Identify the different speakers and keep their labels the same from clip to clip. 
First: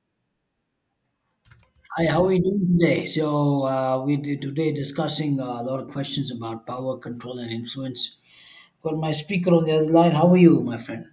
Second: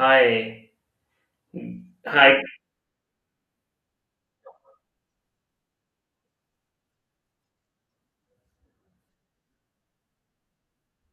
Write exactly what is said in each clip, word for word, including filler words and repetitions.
Speaker 1: Hi.
Speaker 2: Hi, how are
Speaker 1: Hi.
Speaker 2: you doing today? So uh, we did today discussing uh, a lot of questions about power, control, and influence. Got my speaker on the other line. How are you, my friend?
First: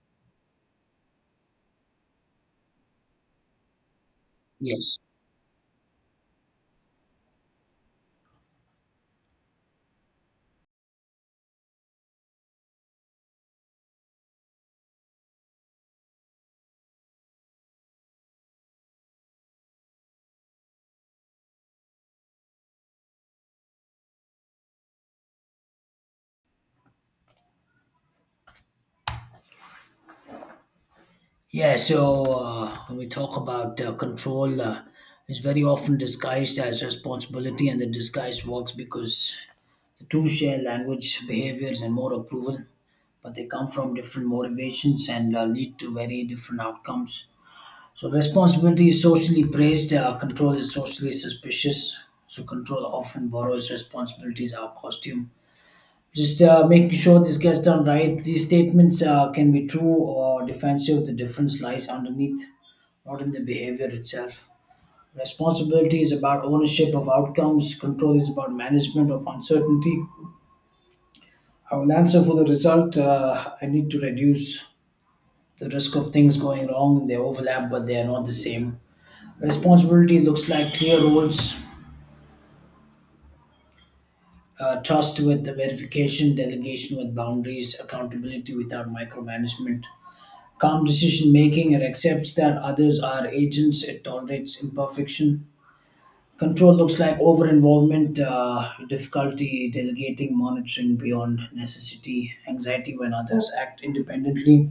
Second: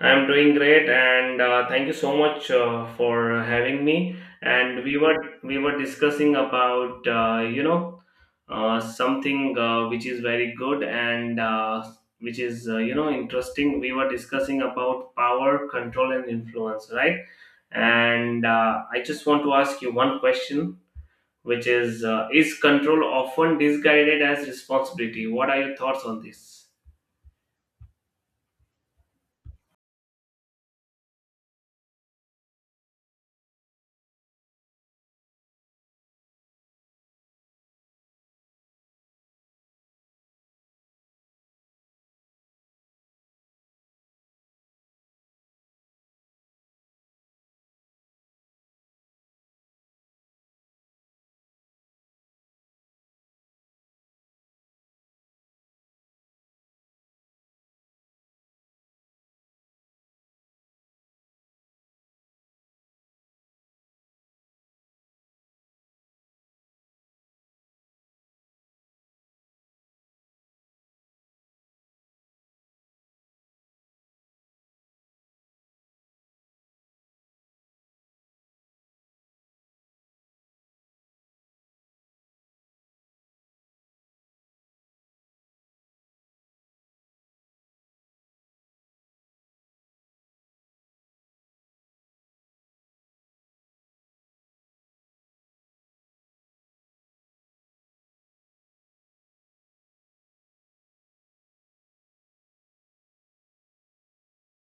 Speaker 1: I'm doing great and uh, thank you so much uh, for having me. And
Speaker 2: Yes.
Speaker 1: we were we were discussing about uh, you know uh, something uh, which is very good and uh, which is uh, you know interesting. We were discussing about power, control, and influence, right? And uh, I just want to ask you one question, which is uh, is control often disguised as responsibility? What are your thoughts on this?
Speaker 2: Yeah. So uh, when we talk about uh, control, uh, it's very often disguised as responsibility, and the disguise works because the two share language, behaviors, and more approval, but they come from different motivations and uh, lead to very different outcomes. So responsibility is socially praised, uh, control is socially suspicious. So control often borrows responsibilities, our costume. Just uh, making sure this gets done right. These statements uh, can be true or defensive. The difference lies underneath, not in the behavior itself. Responsibility is about ownership of outcomes. Control is about management of uncertainty. I will answer for the result. Uh, I need to reduce the risk of things going wrong. They overlap, but they are not the same. Responsibility looks like clear roles, uh, trust with the verification, delegation with boundaries, accountability without micromanagement, calm decision making. It accepts that others are agents, it tolerates imperfection. Control looks like over involvement, uh, difficulty delegating, monitoring beyond necessity, anxiety when others act independently,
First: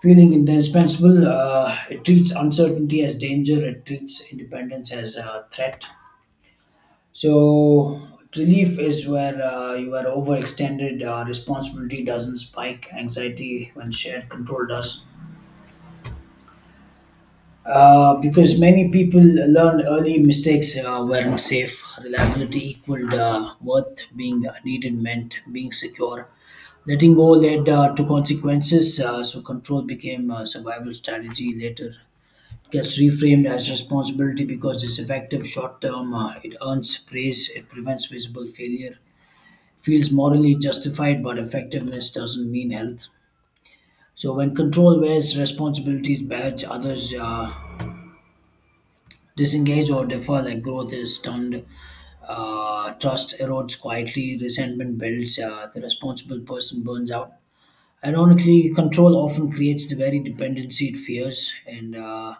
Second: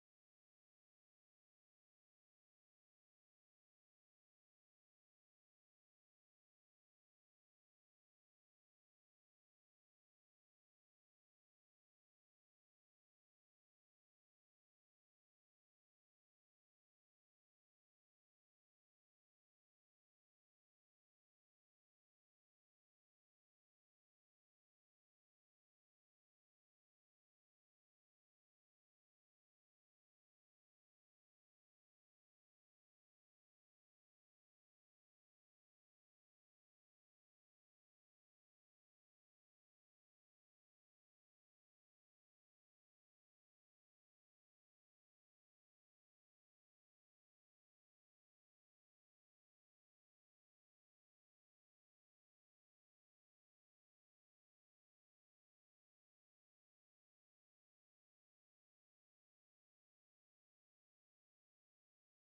Speaker 2: feeling indispensable. Uh, it treats uncertainty as danger, it treats independence as a threat. So relief is where uh, you are overextended. Uh, responsibility doesn't spike. Anxiety when shared control does. Uh, because many people learned early mistakes uh, weren't safe. Reliability equaled uh, worth. Being needed meant being secure. Letting go led uh, to consequences. Uh, so control became a survival strategy later. It gets reframed as responsibility because it's effective short term. Uh, it earns praise. It prevents visible failure, feels morally justified, but effectiveness doesn't mean health. So when control wears responsibilities badge, others uh, disengage or defer. Like growth is stunned, uh, trust erodes quietly, resentment builds. Uh, the responsible person burns out. Ironically, control often creates the very dependency it fears, and uh,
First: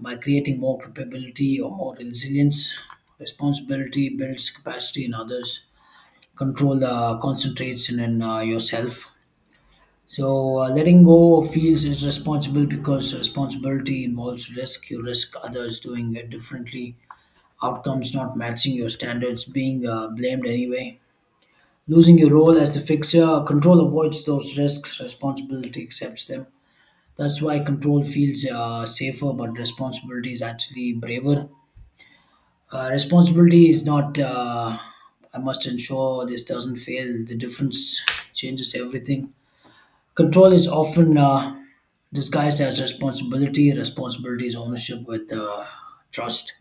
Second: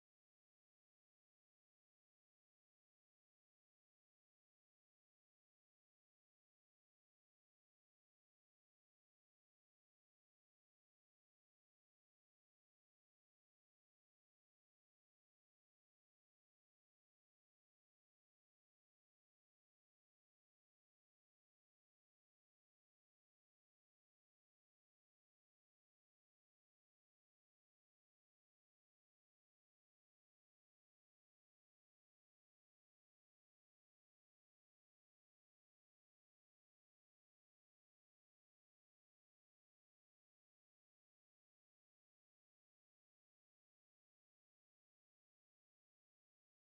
Speaker 2: by creating more capability or more resilience, responsibility builds capacity in others. Control uh, concentrates in, in uh, yourself. So uh, letting go of feels is responsible because responsibility involves risk. You risk others doing it differently, outcomes not matching your standards, being uh, blamed anyway. Losing your role as the fixer, control avoids those risks, responsibility accepts them. That's why control feels uh, safer, but responsibility is actually braver. Uh, responsibility is not, uh, I must ensure this doesn't fail. The difference changes everything. Control is often uh, disguised as responsibility. Responsibility is ownership with uh, trust.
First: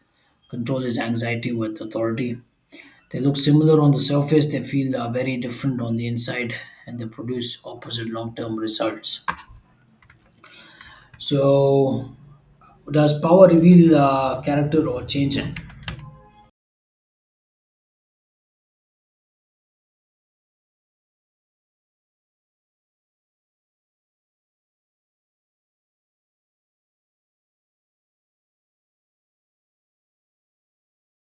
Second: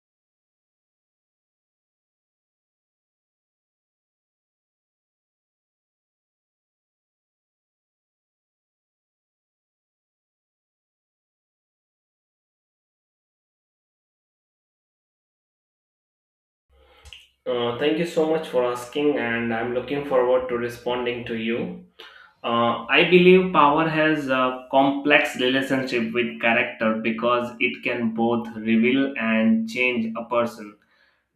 Speaker 2: Control is anxiety with authority. They look similar on the surface, they feel uh, very different on the inside, and they produce opposite long term results. So, does power reveal uh, character or change it?
Speaker 1: Uh, thank you so much for asking, and I'm looking forward to responding to you. Uh, I believe power has a complex relationship with character because it can both reveal and change a person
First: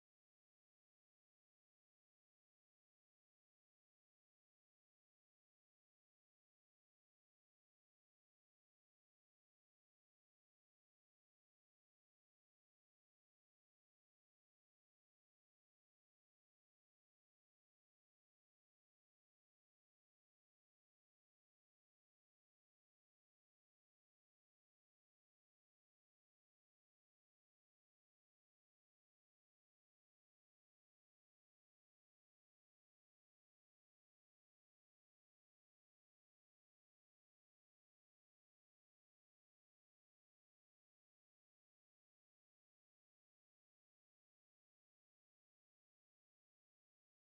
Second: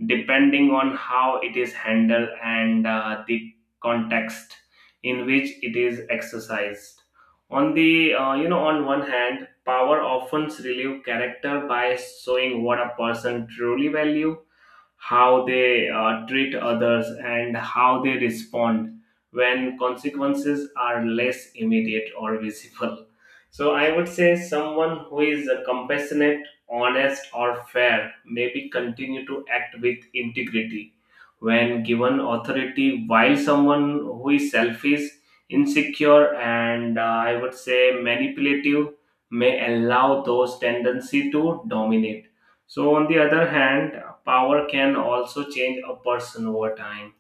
Speaker 1: depending on how it is handled and uh, the context in which it is exercised. On the uh, you know, on one hand, power often reveals character by showing what a person truly values, how they uh, treat others, and how they respond when consequences are less immediate or visible. So, I would say someone who is uh, compassionate, honest, or fair maybe continue to act with integrity when given authority, while someone who is selfish, insecure, and uh, I would say manipulative may allow those tendency to dominate. So, on the other hand, power can also change a person over time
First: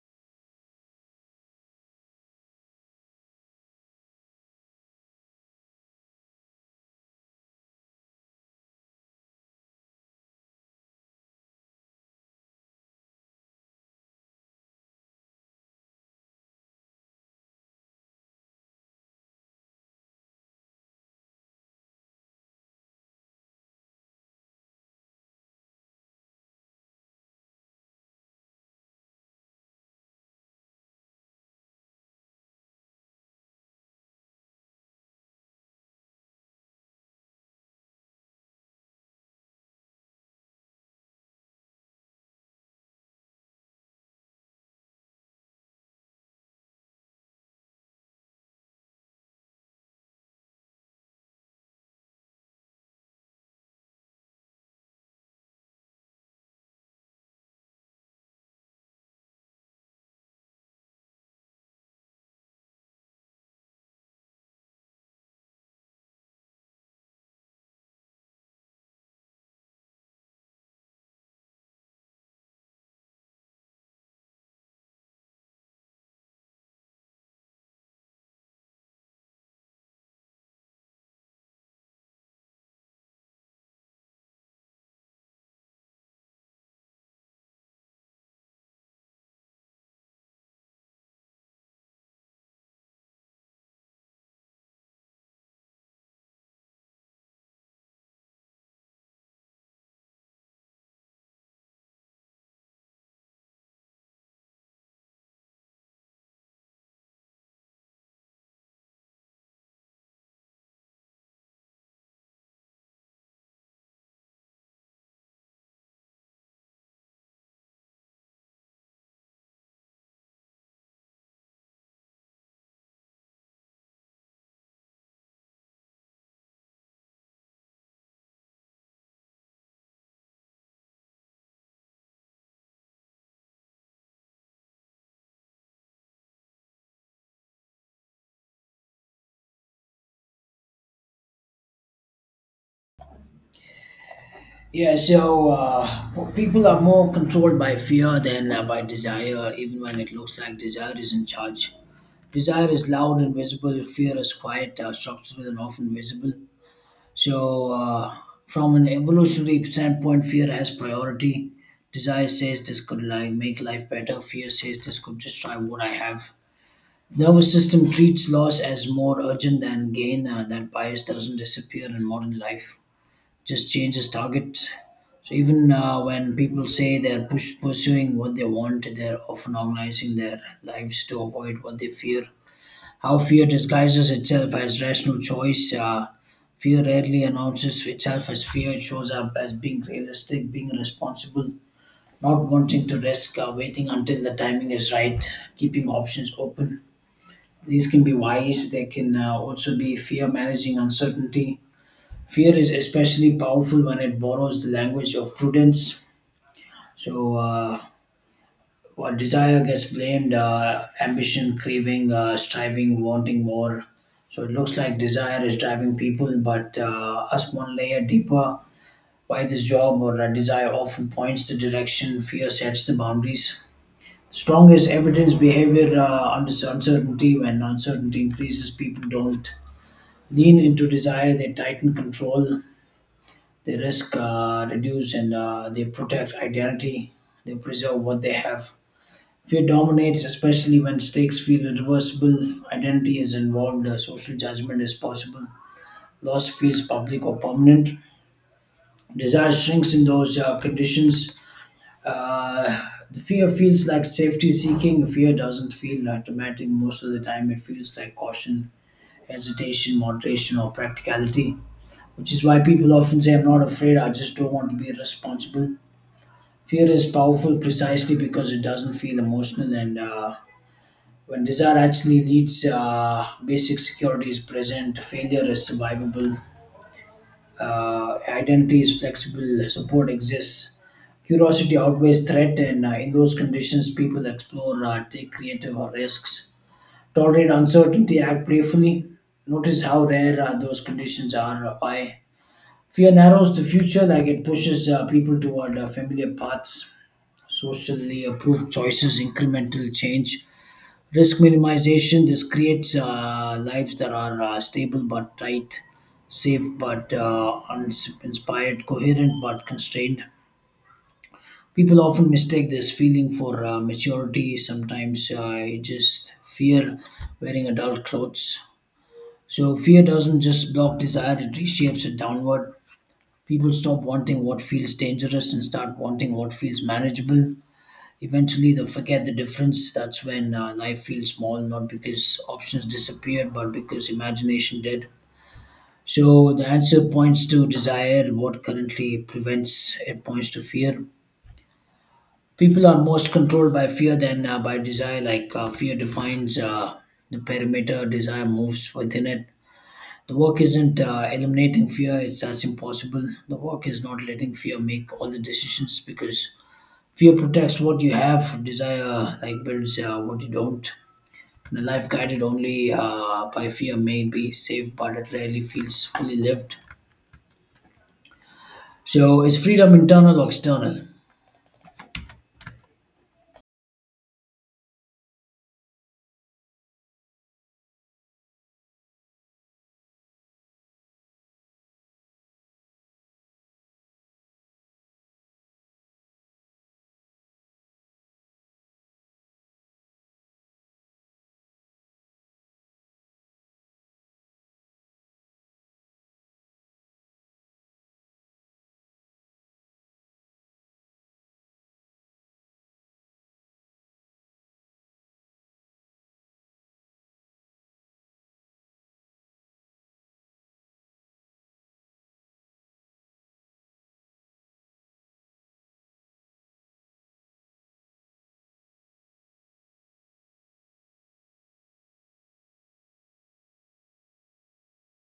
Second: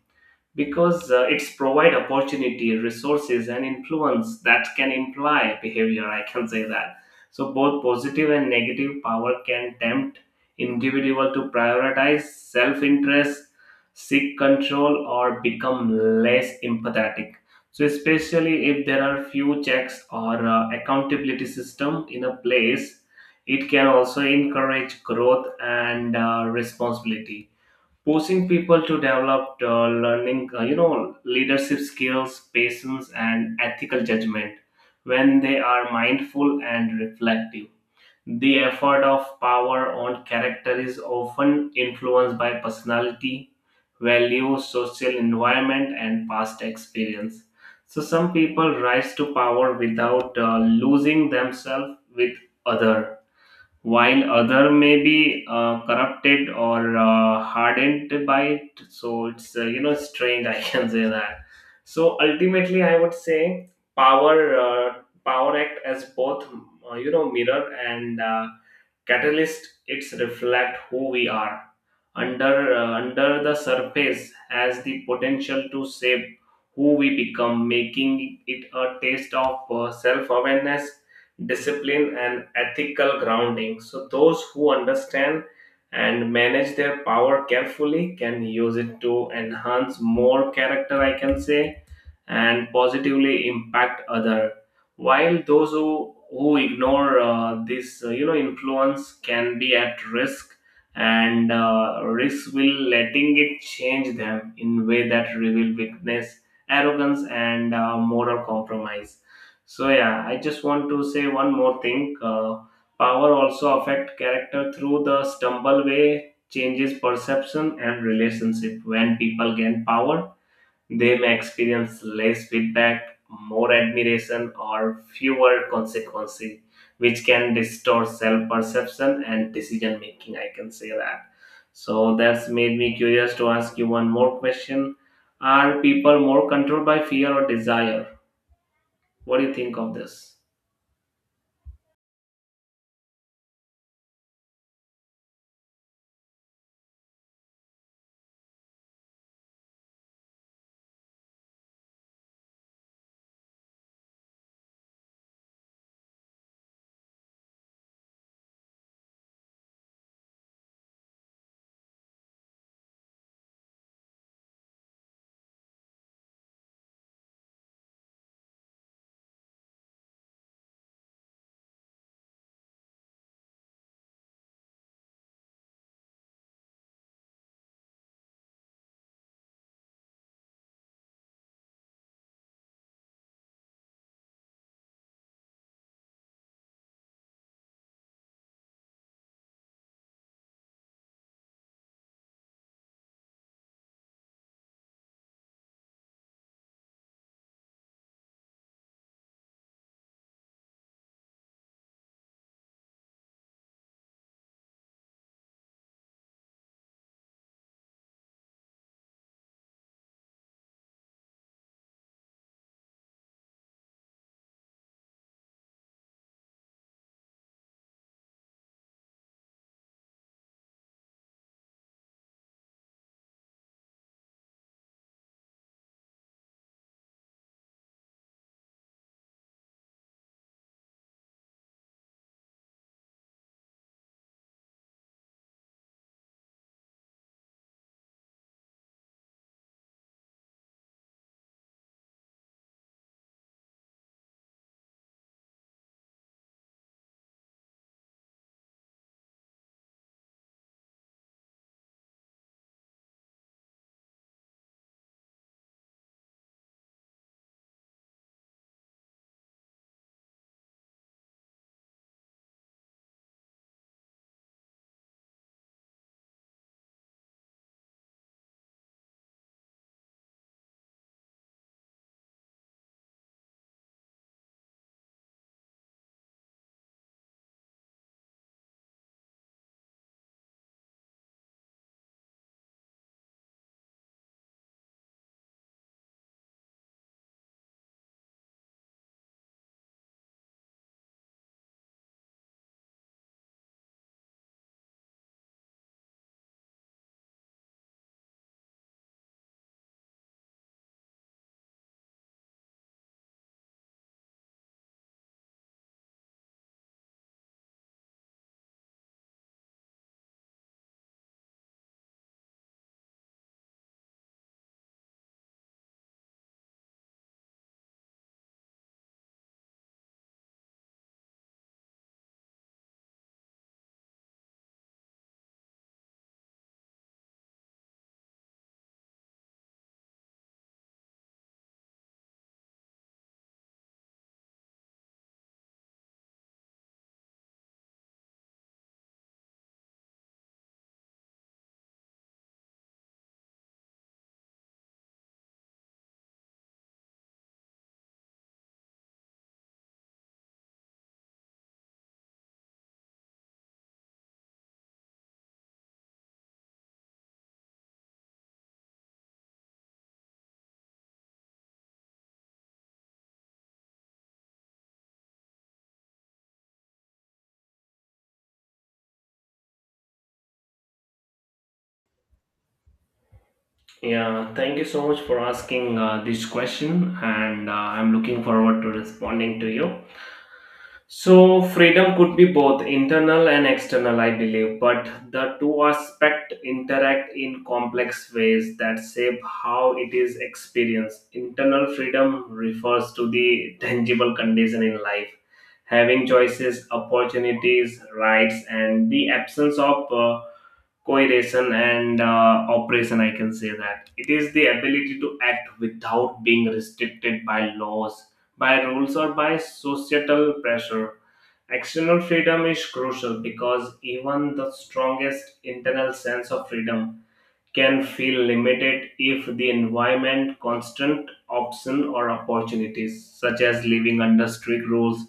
Speaker 1: because uh, it's provide opportunity resources and influence that can imply behavior, I can say that. So both positive and negative power can tempt individual to prioritize self-interest, seek control, or become less empathetic, so especially if there are few checks or uh, accountability system in a place. It can also encourage growth and uh, responsibility, forcing people to develop uh, learning uh, you know leadership skills, patience, and ethical judgment when they are mindful and reflective. The effort of power on character is often influenced by personality, values, social environment, and past experience. So some people rise to power without uh, losing themselves with other, while other may be uh, corrupted or uh, hardened by it. So it's uh, you know strange, I can say that. So ultimately I would say power uh, power act as both uh, you know mirror and uh, catalyst. It's reflect who we are under uh, under the surface, has the potential to shape who we become, making it a test of uh, self awareness, discipline, and ethical grounding. So those who understand and manage their power carefully can use it to enhance more character, I can say, and positively impact other, while those who who ignore uh, this uh, you know influence can be at risk, and uh, risk will letting it change them in way that reveal weakness, arrogance, and uh, moral compromise. So yeah, I just want to say one more thing. Uh, power also affect character through the stumble way changes perception and relationship. When people gain power, they may experience less feedback, more admiration, or fewer consequences, which can distort self perception and decision making. I can say that. So that's made me curious to ask you one more question. Are people more controlled by fear or desire? What do you think of this?
Speaker 2: Yeah, so uh, people are more controlled by fear than uh, by desire, even when it looks like desire is in charge. Desire is loud and visible, fear is quiet, uh, structural, and often visible. So, uh, from an evolutionary standpoint, fear has priority. Desire says this could like make life better. Fear says this could destroy what I have. Nervous system treats loss as more urgent than gain. Uh, that bias doesn't disappear in modern life; just changes target. So even uh, when people say they're push- pursuing what they want, they're often organizing their lives to avoid what they fear, how fear disguises itself as rational choice. Uh, fear rarely announces itself as fear. It shows up as being realistic, being responsible, not wanting to risk, uh, waiting until the timing is right, keeping options open. These can be wise, they can uh, also be fear managing uncertainty. Fear is especially powerful when it borrows the language of prudence. So, uh, what desire gets blamed, uh, ambition, craving, uh, striving, wanting more. So it looks like desire is driving people, but uh, ask one layer deeper, why this job or a desire often points the direction, fear sets the boundaries. Strong is evidence behavior uh, under uncertainty. When uncertainty increases, people don't lean into desire, they tighten control, they risk, uh, reduce, and uh, they protect identity, they preserve what they have. Fear dominates, especially when stakes feel irreversible, identity is involved, uh, social judgment is possible, loss feels public or permanent, desire shrinks in those uh, conditions. Uh, the fear feels like safety seeking, fear doesn't feel uh, dramatic most of the time, it feels like caution, hesitation, moderation, or practicality, which is why people often say, I'm not afraid, I just don't want to be responsible. Fear is powerful precisely because it doesn't feel emotional. And uh, When desire actually leads, uh, basic security is present, failure is survivable, uh, identity is flexible, support exists, curiosity outweighs threat, and uh, in those conditions, people explore, uh, take creative uh, risks, tolerate uncertainty, act playfully. Notice how rare uh, those conditions are. uh, Why? Fear narrows the future, like it pushes uh, people toward uh, familiar paths, socially approved choices, incremental change, risk minimization. This creates uh, lives that are uh, stable but tight, safe but uh, uns- inspired, coherent but constrained. People often mistake this feeling for uh, maturity. Sometimes uh, you just fear wearing adult clothes. So fear doesn't just block desire, it reshapes it downward. People stop wanting what feels dangerous and start wanting what feels manageable. Eventually, they forget the difference. That's when uh, life feels small, not because options disappeared, but because imagination did. So the answer points to desire. What currently prevents it points to fear. People are most controlled by fear than uh, by desire. Like uh, fear defines uh, the perimeter, desire moves within it. The work isn't uh, eliminating fear; it's that's impossible. The work is not letting fear make all the decisions, because fear protects what you have. Desire like builds uh, what you don't. The life guided only uh, by fear may be safe, but it rarely feels fully lived. So, is freedom internal or external?
Speaker 1: Yeah, thank you so much for asking uh, this question, and uh, I'm looking forward to responding to you. So freedom could be both internal and external, I believe, but the two aspects interact in complex ways that shape how it is experienced. Internal freedom refers to the tangible condition in life, having choices, opportunities, rights, and the absence of uh, coercion and uh, oppression. I can say that it is the ability to act without being restricted by laws, by rules, or by societal pressure. External freedom is crucial because even the strongest internal sense of freedom can feel limited if the environment constant option or opportunities such as living under strict rules,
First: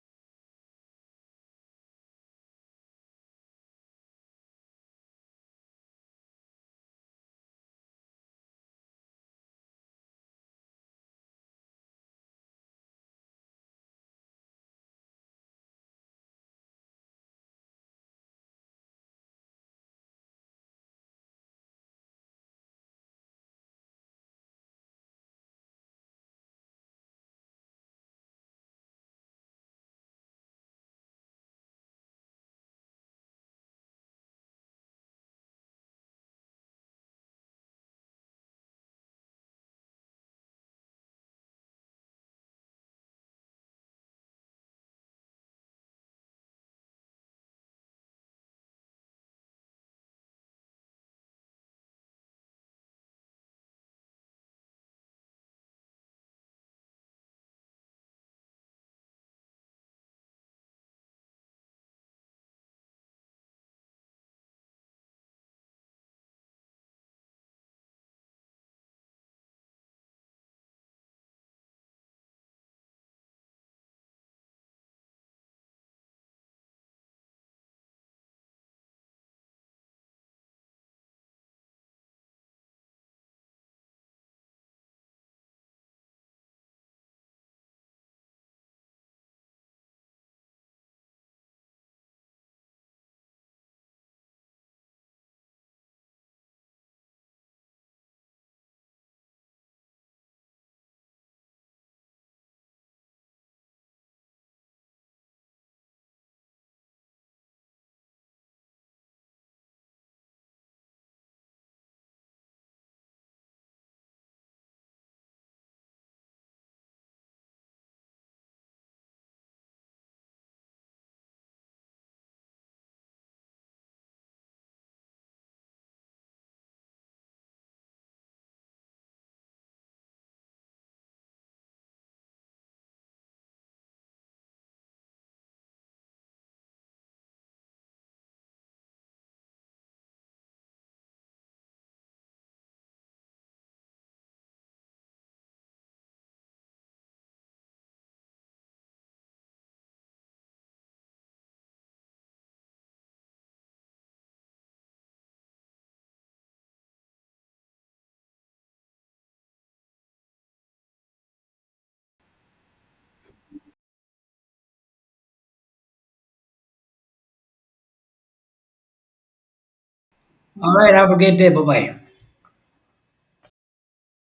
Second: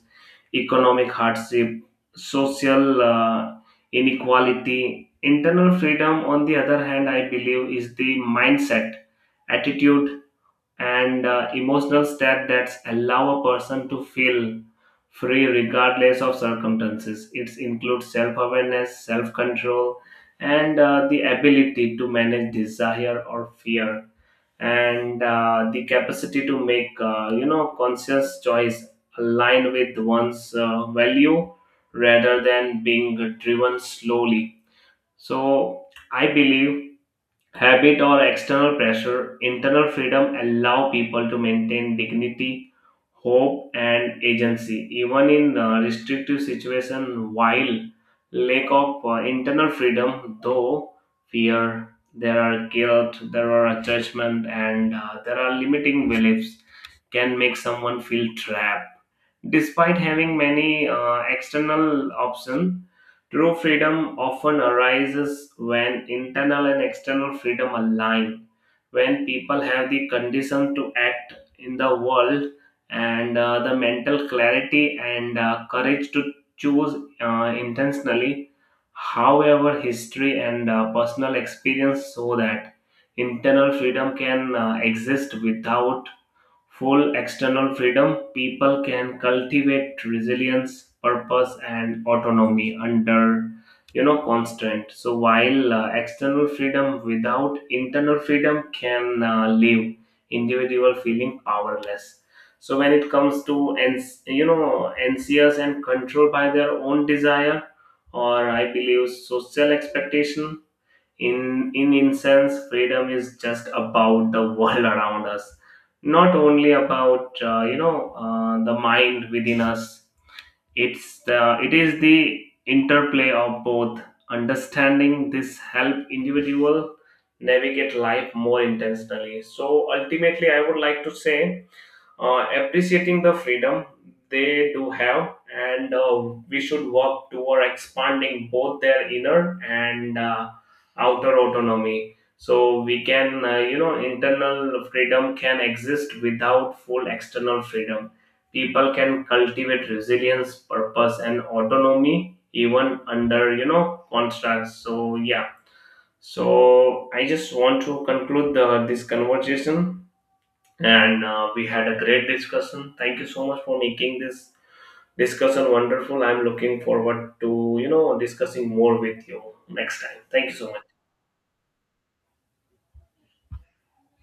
Speaker 1: economic hardship, social uh, inequality. Internal freedom on the other hand, I believe, is the mindset, attitude, and uh, emotional step that allow a person to feel free regardless of circumstances. It includes self-awareness, self-control, and uh, the ability to manage desire or fear, and uh, the capacity to make uh, you know conscious choice aligned with one's uh, value rather than being driven slowly. So I believe habit or external pressure, internal freedom allow people to maintain dignity, hope, and agency, even in uh, restrictive situation. While lack of uh, internal freedom, though fear, there are guilt, there are judgment, and uh, there are limiting beliefs, can make someone feel trapped despite having many uh, external options. True freedom often arises when internal and external freedom align, when people have the condition to act in the world and uh, the mental clarity and uh, courage to choose uh, intentionally. However, history and uh, personal experience show that internal freedom can uh, exist without full external freedom. People can cultivate resilience, purpose, and autonomy under you know constant. So while uh, external freedom without internal freedom can uh, leave individual feeling powerless. So when it comes to ans- you know anxious and controlled by their own desire or I believe social expectation, in in essence freedom is just about the world around us, not only about uh, you know uh, the mind within us. It's the it is the interplay of both. Understanding this help individual navigate life more intentionally. So ultimately I would like to say, uh, appreciating the freedom they do have, and uh, we should work toward expanding both their inner and uh, outer autonomy, so we can uh, you know internal freedom can exist without full external freedom. People can cultivate resilience, purpose, and autonomy even under you know constructs. So yeah, so I just want to conclude the, this conversation, and uh, we had a great discussion. Thank you so much for making this discussion wonderful. I'm looking forward to you know discussing more with you next time. Thank you so
Speaker 2: All
Speaker 1: much.
Speaker 2: right. Have a great day. Bye bye.